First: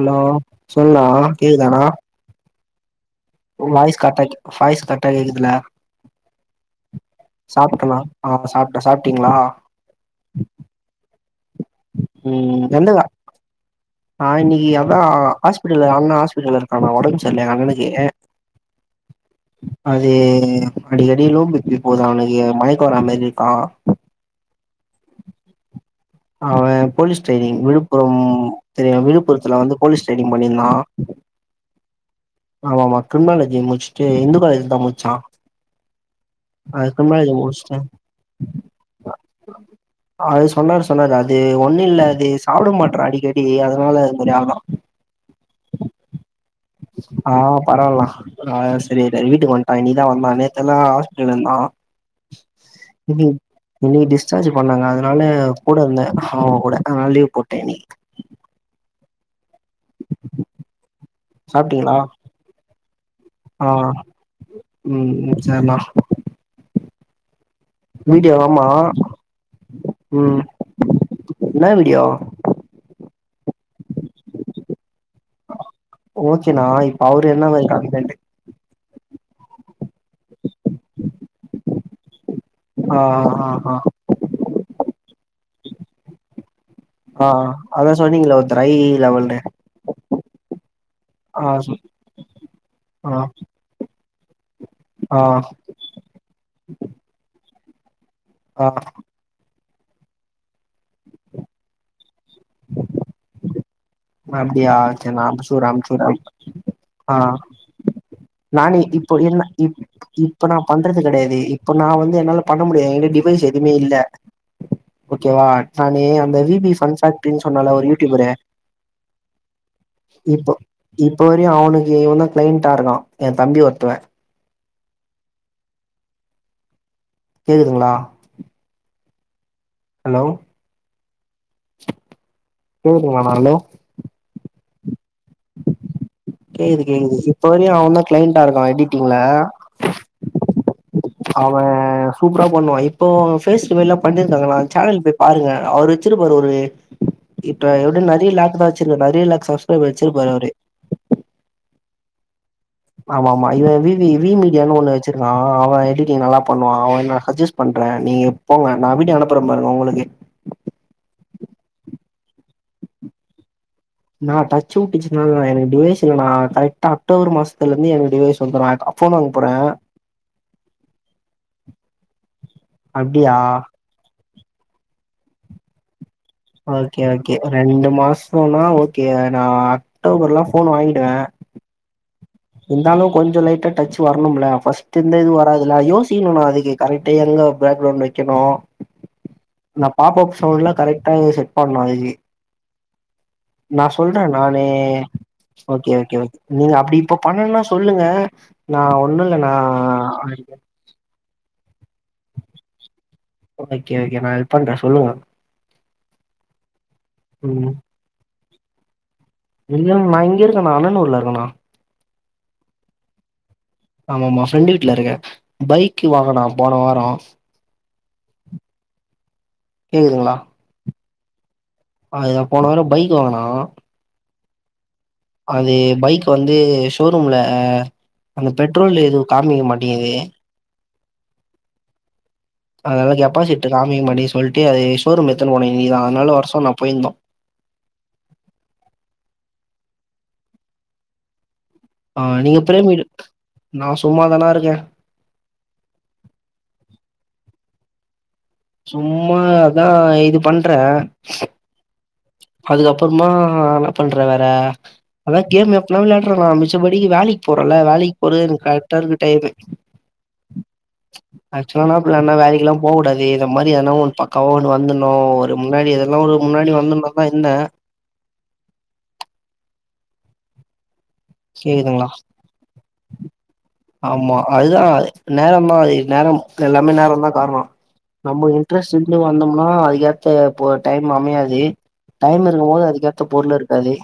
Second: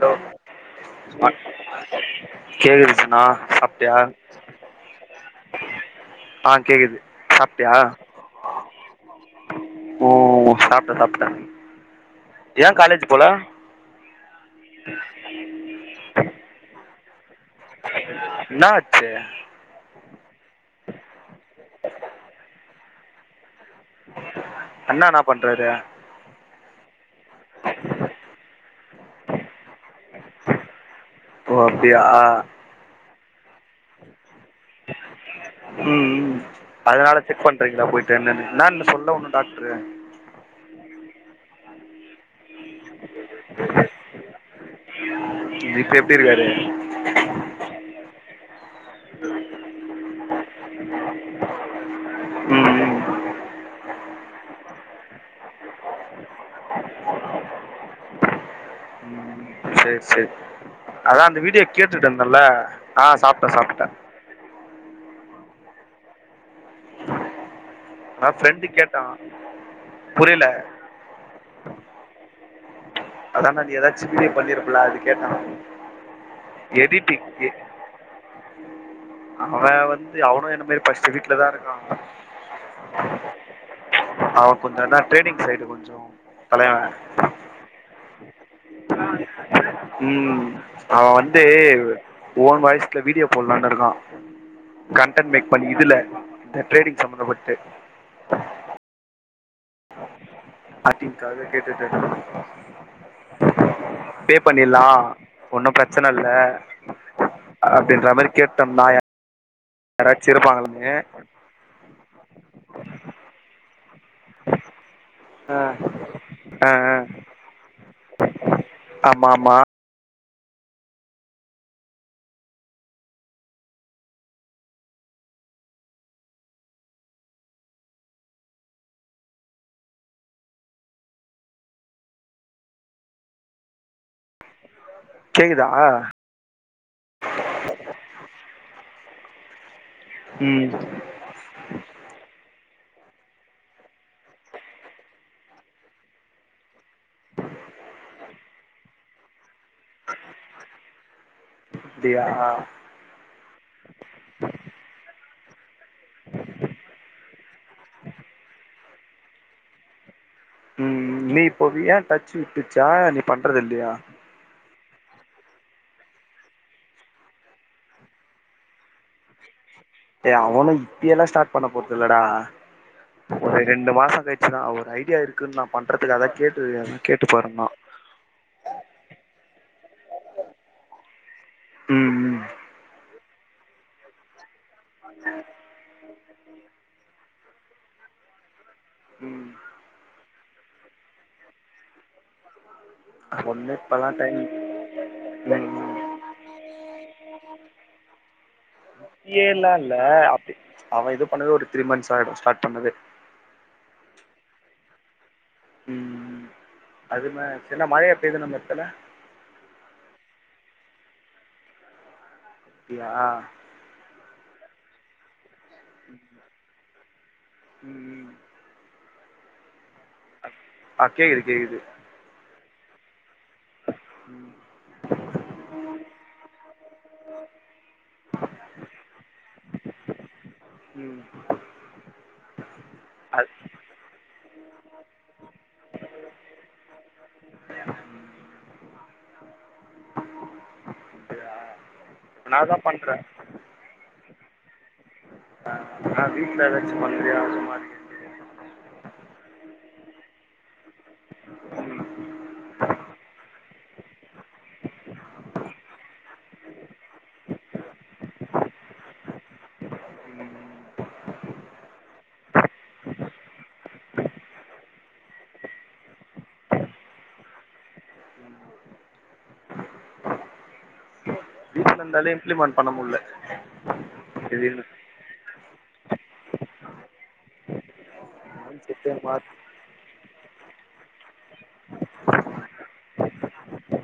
low சொல்ணா மா கேக்குதாண்ணா கேக்குது சிஸ் னா சாப்ட்டியா வாய்ஸ் கரெக்டா வாய்ஸ் கரெக்டா கேக்குதுல ஆஹ் கேக்குது சாப்ட்டியா சாப்ட்டனா ஆ சாப்ட்டே சாப்ட்டீங்களா ஹு ஹு சாப்டே சாப்ட்டே ஏன் காலேஜ் போல ஆஹ இன்னிக்கு அதா ஹாஸ்பிடல்ல அண்ணா ஹாஸ்பிடல் இருக்கானா வொடம்பு செர்ல எங் அண்ணனுக்கு என்ன ஆச்சு அது ஹ் அடிக்கடி லோ பீப் பி போதா அவனுக்கு மயக்கோ வர மாரி இருக்கா அண்ணா என்னா பண்றாரு அவ போலீஸ் ட்ரைனிங் விழுப்புரம் தெரியு விழுப்புரத்துல வந்து போலீஸ் ட்ரைனிங் பண்ணியிருந்தா ஓ அப்டியா கிரும்னாலேஜி முடிச்ட்டு இந்து காலேஜ்ல தா முச்சா ம் ம் அதனால செக் பண்றீங்களா போயிட்டு என்னனு ன்னான்னு சொல்ல வுண்ணும் டாக்டரு அது சொன்னாரு சொன்னாரு அது ஒண்ணில்ல அது சாப்ட மாற்றா அடிக்கடி அதனால அது மாரி ஆவுதா இப்ப எப்டி இருக்காரு ஆஹ் பரவால்னா ஆஹ் செரியாய்டா வீட்டுக் வன்ட்டா இன்னிக் தா வந்தா நேத்தெல்லா ஹாஸ்பிட்டல்ல இந்தா உம் ஹ்ம் இன்னிக்கு டிஸ்ச்சார்ஜ் பண்ணா அதனால கூட இருந்தே அவங் கூட அத்னால லீவ் போட்டே இன்னிக் ம் சேர் சேர் அதா அந்த வீடியோ சாப்ட்டீங்களா கேட்டுட்டு இருந்தன்ல்ல ஆஹ் சாப்ட்டே சாப்ட்டே உம் ம் சேர்ணா அதா வீடியோ ஆமா ஃப்ரெண்டு கேட்டா ம் புரியல ன்னா வீடியோ அதான்டா நீ ஏதாச்சு வீடியோ பேட் பண்ணிருப்ல அத கேட்ட ஓகேணா இப்ப அவரு என்ன மாறி இருக்காருன் [unintelligible] அவே வந் து அவனு என்ன மாரி படிச்ட்டு வீட்லா தா இருக்கா ஆ ஆ ஆ அவ கொஞ்சோ நாள் ட்ரேடிங் சைடு கொஞ்சோ தலைவ ஆ அதா சொன்னீங்களே ஒருத்தரை உம் அவ வந்து ஆ ஓன் வாய்ஸ்ல ஆ வீடியோ போட்லான் இருக்கா ஆ கண்டன்ட் மேக் பண்ணி இதுல இந்த ட்ரேடிங் சம்பந்தப்பட்டு ஆஹ் ஆக்டிங்காக கேட்டுட்ருக்கா அப்டியா சர் நா அம்சூர அம்சூர இல்லை ஆஹ் அப்படின்ற மாதிரி நானே கேட்டோம்னா இப்போ என்ன இப் யாராச்சும் இப்ப நா இருப்பாங்களான்னு பண்றது கெடையாது இப்ப நா வந்து என்னால பண்ண முடியாத் எங்கிட் டிவைஸ் எதுமே இல்ல ஓ கேவா ஆ நானு அந்த வி ஆ பி ஃபன் ஃபேக்ட்ரின் சொன்னல ஒரு யூடியூபரு ஆம்மா ஆம்மா இப்போ இப்ப வரையு அவனுக் இவன்தா க்ளைண்ட்டா இருக்கா எ தம்பி ஒருத்தவ கேக்குதுங்களா ஹலோ கேக்குதுங்ளாணா ஹலோ கேக்குதா கேக்து கேக்து இப்ப வரையு அவ தா க்ளைண்ட்டா இருக்கா எடிட்டிங்ல ம் அவ சூப்ரா பண் பண்ணுவா இப்போ ஃபேஸ் ரிவீல்லா பண்ணிருக்காங்க அவ சேனல் போய் பாருங்க அவர் வைச்சூருப்பாரு ஒரு இப்ப எப்டியு நெறைய லேக் தா வச்சிருக்கரு நெறைய லேக்ஸ் சப்ஸ்க்ரைபர் வச்சிருப்பாரு அவரு ட்டியா ஆமாமா இவ விவி வி மீடியானு ஒண்ணு வச்சிருந் ஆ அவ எடிட்டிங் நல்லா பண்ணுவா அவ நா அஜஸ் பண்ற நீங்க போங்க நா வீடியோ அனுப்புற பாருங்க உங்களுக்கு ம் ம் நீ போவியா டச் விட்ருச்சா நீ பண்றதில் நா டச் சு பிச் நால எனக்கு டிவைஸ் இல்லனா கரெக்டா அக்டோபர் மாசத்துலருந்து எனக்கு டிவைஸ் வந்துரு எனக் அ ஃபோன் வாங்க போற டே அவுனு இப்பியேலா ஸ்டாட் பண்ண போறதில்லடா அப்டியா ஒரு ரெண்டு மாசங்கழிச்சுதா ஒரு ஐடியா இருக்குன்னா பண்றது ஓகே ஓகே ரண்டு மாசனா ஓகே நா அக்டோபர்லா ஃபோன் வாங்கிடுவ ம் ம் இந்தாலு கொஞ்சோ லைட்டா டச் வரணும்ல ஃபர்ஸ்ட் இந்த இது வராதுல யோசிக்கணுனா அதுக்கு கரெக்டா எங்க பேக்ரவுண்ட் வெக்கணு ம் நா பாப் அப் சவுண்ட்லா கரெக்டா செட் பண்லா இதுலயே ஒண்ணு நா இப்பல்லா சொல்ற டைம் நானு ம் ஓகே ம் ஓகே ஓகே நீங்க அப்டி பண்ணணுனா சொல்லுங்க நா ஒண்ணு இல்ல நா டியேலா இல்ல அப்டி அவ இது பண்ணது ஒரு த்ரீ மந்த்ஸ் ஆயிடு ஸ்டாட் பண்ணதே ஓகே ஓகே நா ஹெல்ப் பண்ற சொல்லுங்க அதும ம் என்ன மழையா பெய்து நம்ம எடத்துல இல்ல நா இங்கருக்கனா அண்ணனூர்ல இருக்கண்ணா அப்டியா ஆமாமா ஃப்ரெண்டு வீட்ல இருக்கே பைக் வாங்குனா போன வார ம் ம் கேக்குதுங்களா ஆ கேக்குது கேக்குது அதுல போன வார பைக் வாங்குனா அது பைக் வந்து ஷோரூம்ல அந்த பெட்ரோல் இது காமிக்க மாட்டிங்குது ம் அதனால அது கெபாசிட்டு காமிக்க மாட்டேங்குது சொல்லிட்டு அது ஷோரூம் எத்துனு போன இன்னிக்குதா அதனால வர சொன்னா போயிருந்தோ க்கு அப்டியா அ நீங்க பிரேம்கிட்ட நா சும்மாதானா இருக்கே ஆ என்ன வீட்ல எதாச்சு பண்றியா சம்பாரிக்கறக்கு சும்மா தா இது பண்ற அதுக்கப்பறமா என்ன பண்ற வேற அதா கேம் எப்பனா விளையாடறனா மிச்சபடி வேலைக் போறல வேலைக்கு போறது எனக்கு கரெக்டா இருக்கு டைமு ஆக்சுலா இனா ப்ளேன்னா வேலைக்லா போ கூடாது இந்த மாரி எதனா ஒன்னு பக்காவா ஒன்னு வந்துணு ஒரு முன்னாடி எதுனா ஒரு முன்னாடி வந்ருந்தப்ப இல்ல வீட்ல இருந்தாலே இம்ப்ளிமெண்ட் பண்ண முல்ல ஆமா அதுதா திடீர்னு அது நேரந்தா அது நேரம் எல்லாமே நேரந்தா காரண நம்ம மைண்ட் இன்ட்ரெஸ்ட் செட்டே இருந்து மாத் வந்தம்னா அதுக்கேத்த ஒரு டைம் அமையாது டைம் இருக்கும்போது அதுக்கேத்த பொருள் இருக்காது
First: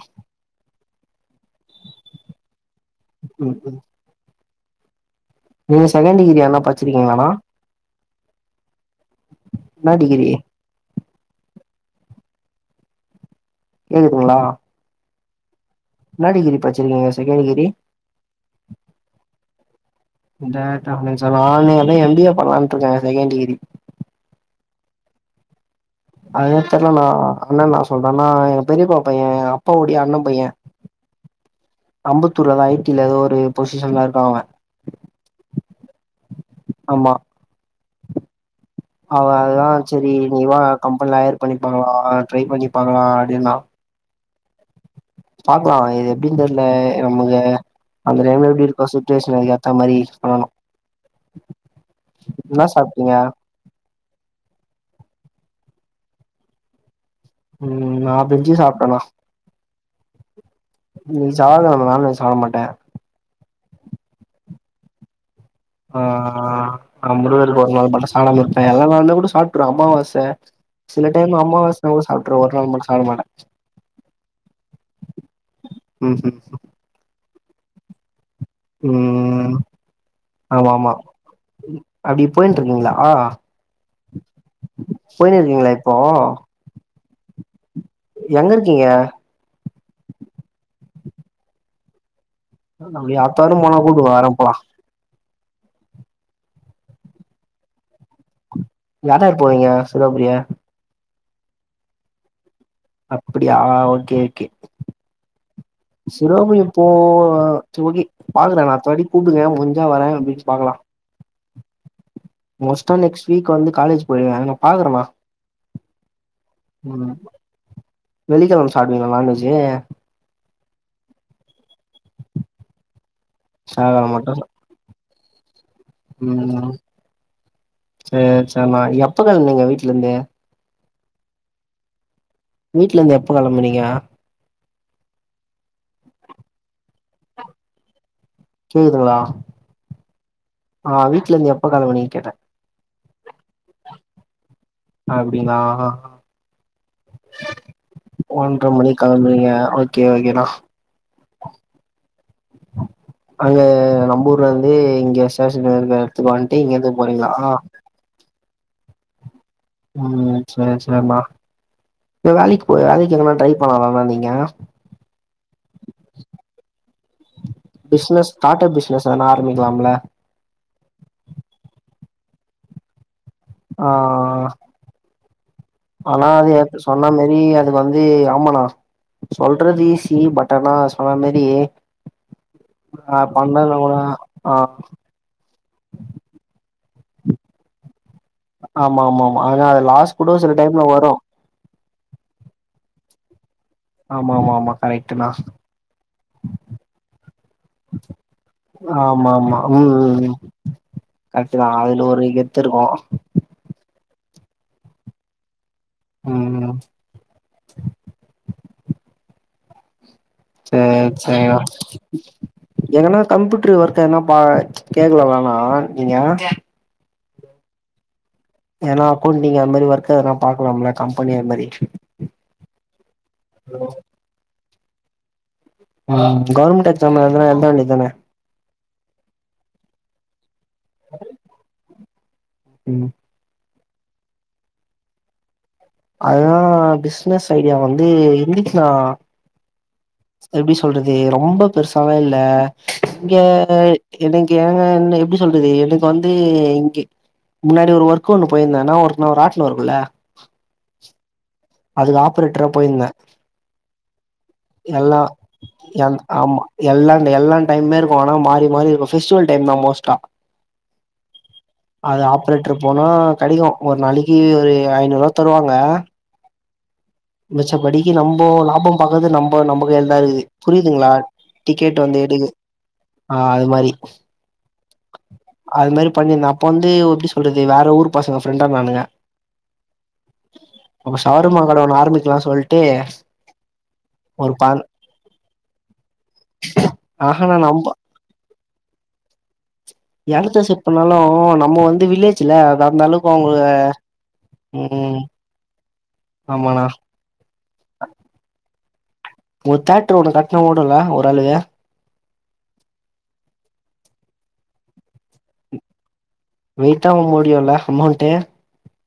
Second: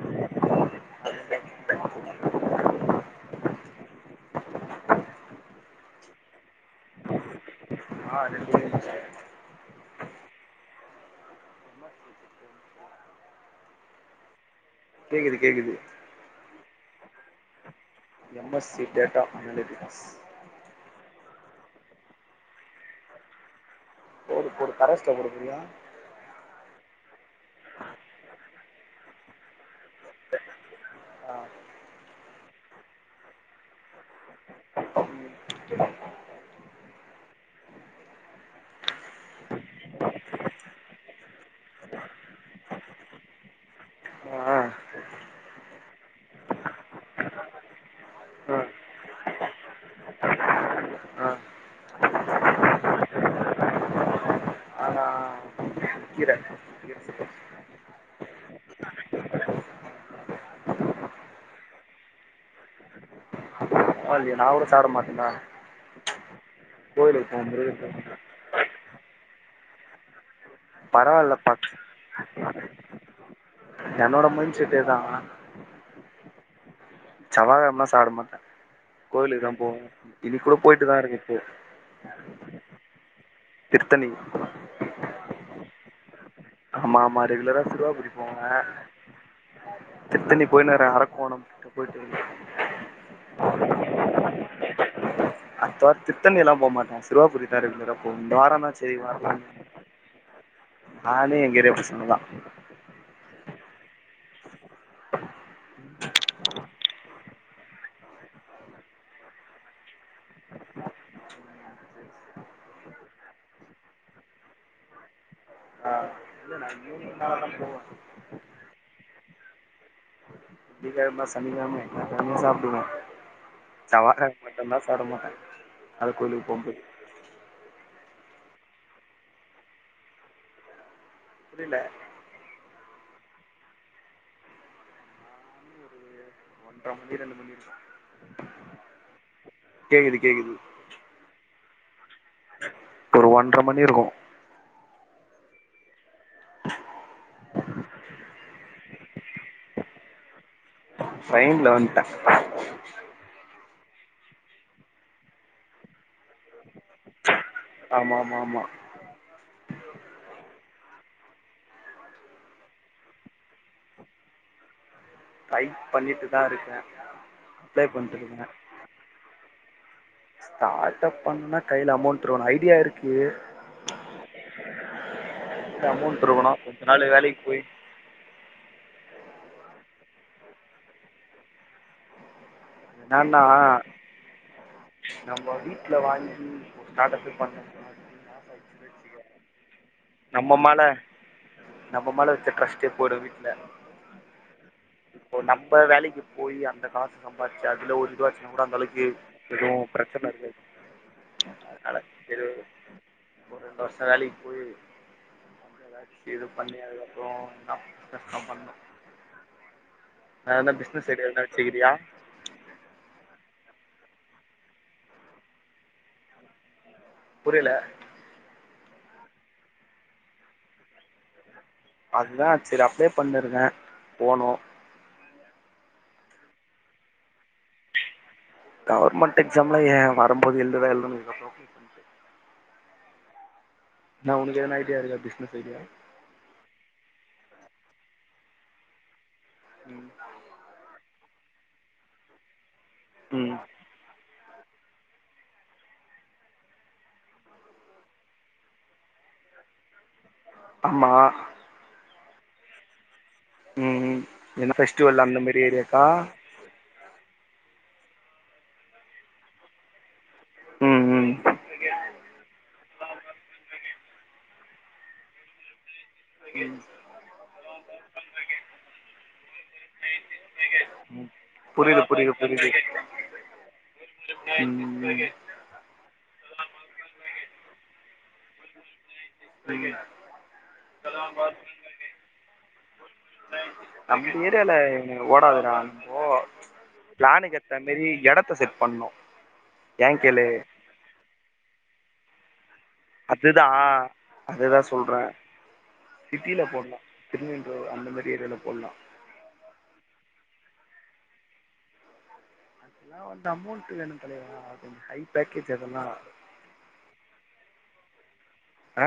புரியல ம் ம் நீங்க செகண்ட் டிகிரி எதனா படிச்சுருக்கிங்ளானா ஆ ரெண்டு டிகிரி முடிச்ச என்னா டிகிரி கேக்குதுங்ளா கேக்குது கேக்குது என்னா டிகிரி படிச்சிருக்கிங்க second degree M S C data analytics data சைன்ஸா நானு [unintelligible] எம்பிஏ பண்லான்ட்டுருக்கே செகண்ட் டிகிரி போடு போடு கரஸ்ல போடு சரியா அதுதா தெர்ல நா அண்ண என்னா சொல்றான்னா எங்க பெரியப்பா பைய எங் அப்பாவோடைய அண்ண பைய ஆ அம்பத் துர் ஐடில எதோ ஒரு பொசிஷன்ல இருக்கா அவ ஆமா அவ அதுதா சரி நீவா கம்பெனில ஹையர் பண்ணிப்பாங்கள ட்ரை பண்ணிப்பாக்களா அப்டின்னா ஆ பாக்கலா இது எப்டினு தெரில நம்மங்க அந்த டைம்ல ஆ எப்டி இருக்கோ சுட்சுவேஷனுக் அதுக்கு ஏத்த மாரி பண்ணனு ஆ என்னா சாப்ட்டீங்க ஆனா கீர ம் நான் பிரிஞ்சி சாப்ட்டனா இன்னைக்கு செவ்வா கிழம நான் வெஜ் சாப்ட மாட்ட பரவால்லயே நா கூட சாப்ட மாட்டேன்டா ஆ ஆ ஆ நா கோயிலுக்கு போவ முருகருக்கு ஒரு நாள் மட்டு சாப்டாமா இருப்பே எல்லா நாளுமே கூட சாப்ட்ருவே அம்மாவாசே சில டைம் பரவாயில்லப்பா அம்மாவாச கூட சாப்ட்றவ ஒரு நாள் மட்டு சாப்ட மாட்டே என்னோட மைண்ட் செட்டேதா ம் செவ்வாகெழமனா சாப்ட மாட்டே கோயிலுக்கு தா ம் போவ இன்னைக்கு கூட ஆமா போயிட்டு ஆமா தா இருக்கே இப்போ அப்டி போயின்ட்டு இருக்கீங்களா திருத்தணி போயின்னு இருக்கீங்களா இப்போ ஆமா ஆமா ரெகுலரா சிருவாபுரி போவ எங்க இருக்கீங்க திருத்தண்ணி போயின்கினு இருக்கற அரக் கோணம் கிட்டு போயிட்டு [inaudible] நம் அத்தாவாரா போனா கூப்டுங்க வர போலா அடுத்தவாரோ திருத்தண்ணி எல்லா போமாட்டன் சிருவாபுரி தா ரெகுலரா போவே இந்த வாரோ நா யாரார் போறிங்க சிருவாபுரி நானு எங்கேரியா பசங்கதா அப்டியா ஓகே ஓகே சிருவாபுரி போ செரி ஓகே பாக்கற நா அடுத்தவாட்டி கூப்டுங்க மூஞ்சா வர்றப்டின்னு பாக்கலா மோஸ்ட்டா நெக்ஸ்ட் வீக் வந்து காலேஜ் போயிடுவே நா பாக்குறேன்னா ஆ இல்ல நா ஈவினிங் ம் மேலதா போவே வெள்ளிக்கிழம சாப்டுவீங்களா நான்வெஜ்ஜு வெள்ளி கெழெம சனிக்கெழம எல்லா கெழமயு சாப்டுவே செவ்வாகெழம மட்டுதா சாப்ட மாட்டே அது கோயிலுக் போம் ம் போது சேரி சேரிண்ணா எப்ப கெழம்னீங்க வீட்லந்து புரில வீட்லந்து எப்ப கெளம்பனீங்க ஒன்ற மணி ரெண்டு மணி இருக்கு கேக்குதுங்களா கேக்குது கேக்குது ஆ வீட்லந்து எப்ப கெளம்பனீங்கன்னு கேட்ட ஒரு ஒன்றரை மணி இருக்கு அப்டிங்களா ஒன்ற மணிக்கு கெளம்புனிங்க ஓகே ஓகேண்ணே ட்ரையின்ல வன்ட்ட அங்கே நம்பூரலேருந்து இங்கே ஸ்டேஷன் இருக்க எடத்துக்கு வன்ட்டு இங்கேருந்து போறீங்களா ஆமா ஆமா ஆமா ம் ம் செரி செரிணா இ வேலைக்கி போ வேலைக்கி எங்கான ட்ரை பண்ணலாலண்ணா நீங்க ட்ரை பண்ணிட்டு தா இருக்கே அப்லே பிசினஸ் பண்ட்ருக்கே ஸ்டார்ட் அப் பிசினஸ் எதனா ஆரம்பிக்கலாம்ல ஸ்டார்ட் அப் பண்ணுணா கையில அமௌண்ட் வேணு ஐடியா இருக் ஆ கைல ஆனா அமௌண்ட் இருக்கணு அது கொஞ்ச சொன்ன நாள் மேரி வேலைக்கு போய் அது வந்து ஆமாணா சொல்றது ஈ சி பட் ஆனா சொன்ன மாரி ஆ என்னன்னா பண்ணது பூரா நம்ம வீட்ல வாங்கி ஸ்டாடப்பே பண்ண ஆமா ஆமா ஆமா ஆனா அது லாஸ் கூட சில நம்ம டைம்ல மேலே வரு நம்ம மேல வச்ச ட்ரஸ்ட்டே போயிடு வீட்ல ஆமா ஆமா ஆமா கரெக்ட்ண்ணா இப்போ நம்ப வேலைக்கு போய் அந்த காசு சம்பாதிச்சு அதுல ஒரு இதுவாச்சுனா கூட அந்த ஆமா ஆமா ம் ம் கரெக்ட தா அதுல அதனால் ஒரு கெத்து இருக்கு வேலைக்கி போயி எதாச்சி இது ம் பண்ணி அதுக்கப்புறோ பண்ணு செரி செரிண்ணா வச்சுக்கிறியா எங்கன்னா கம்ப்யூட்டரு ஒர்க் க்கணா பா கேக்கலலாணா நீங்க புரியல ஏன்னா அக்கௌண்டிங் அது மாதி ஒர்க் அதெல்லா பாக்கலாம்ல கம்பெனி அது மாரி அதுதா சரி அப்படியே பண்ணிருங்க போனு ம் கவுர்மெண்ட் எக்ஸாம் எதுனா எழுத வேண்டிதானே கவர்மெண்ட் எக்ஸாம் லா ஏ வரும்போது எழுதுத எழு நீங்கட்டு ம் நா உனக்கு ஏதுனா ஐடியா இருக்கா பிசினஸ் ஐடியா அததா பிசினஸ் ஐடியா வந்து இந்திசுனா ம் எப்படி சொல்றது ரொம்ப பெருசாலா இல்ல இங்க ம் என்னை ஏங்க என்ன எப்டி சொல்றது எனக்கு வந்து இங்க முன்னாடி ஒரு ஒர்க் ஒண்ணு போயிருந்த என்னா ஒர்க்னா ராட்டின இருக்குல்ல ஆமா அதுக்கு ஆப்பரேட்டரா போயிருந்த ம் என்ன எல்லா ஃபெஸ்டிவல் அந்த மாரி ஏரியாக்கா ஆமா எல்லா எல்லா டைம் இரு னா மாறி மாறி இருக்கு பெஸிவல் டை தா மோஸ்டா ம் ம் அது ஆப்ரேட்டர் போனா கெடைக்கு ஒரு நாளைக்கு ஒரு ஐநூறுவா தருவாங்க ம் மிச்ச படிக்கு நம்ப லாபம் பாகறது நம் நம்ப கையழதா இருக்குது புரியுதுங்களா புரிது டிக்கெட் வந்து புரிது எடுக்கு புரிது ஆ அது மாரி அது ம் மாரி பண்ணிருந்த அப்ப வந்து எப்டி சொல்றது வேற ஊரு பசங்க ஃப்ரெண்டா னானுங்க ம் அப்ப சருமா கட ஒன்னு ஆரம்பிக்கலா சொல் நம்ப ஏரியால பன் ஓடதுடா இப்போ ஆஹா நா பிளானுக்கேத்த மாரி எடத்த செட் பண்ணு ஏன் கேளு இடத்த செட் பன்னாலு நம்ம வந்து வில்லேஜ்ல அத அந்த அளவுக்கு அவங்க அததா சொல்ற ம் சிட்டியில ஆமாண்ணா போடனு திருநென்றூர் அந்த மாரி ஏரியால போடலா ஒரு தேட்டர் ஒண்ணு கட்ணா ஓடுல ஓர் அளவு அதெல்லா வந்து அமௌண்ட் வேணு தலைவா கொஞ்ச ஹை பேக்கேஜ் அதெல்லா வெய்டா முடியுல அமௌண்ட் ஆ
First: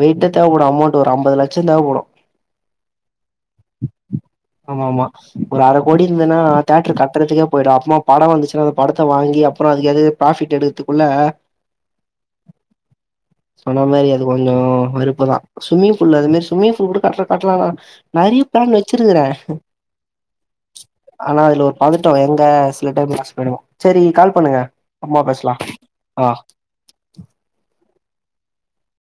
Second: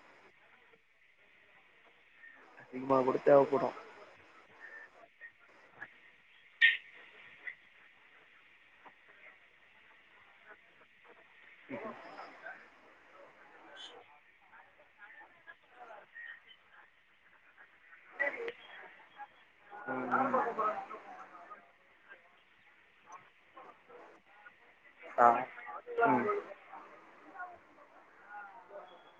வெயிட்டா தேவைப்படு அமௌண்ட் ஒரு அம்பது லட்ச தேவப்படு அதிகமா கூட தேவப்படு ஆமா ஆமா ஒரு அர கோடி இருந்ததுன்னா தேட்டர் கட்டுறதுக்கே போயிடு அப்பமா படம் வந்துச்சுன்னா அந்த படத்த வாங்கி எப்புற அதுக் அதுக்காவது ப்ராஃபிட் எடுக்கதுக்குள்ள [unintelligible] அனா மேரி அது கொஞ்சொ வெருப்பு தா ஸும்மிங் ஃபூல அது மேர் ஸும்மிங் ஃபூ கூட கரட்டா காட்லா நறிய பேன் வெச்சிருகுற ம் ம் ஆனா அதுல ஒரு பாதுர் டோ எங்க சில டைம் வாஷ் பெய்டுவோ செரி கால் பண்ணுங்க அம்மா ஆ பேஸ்லா ம் அ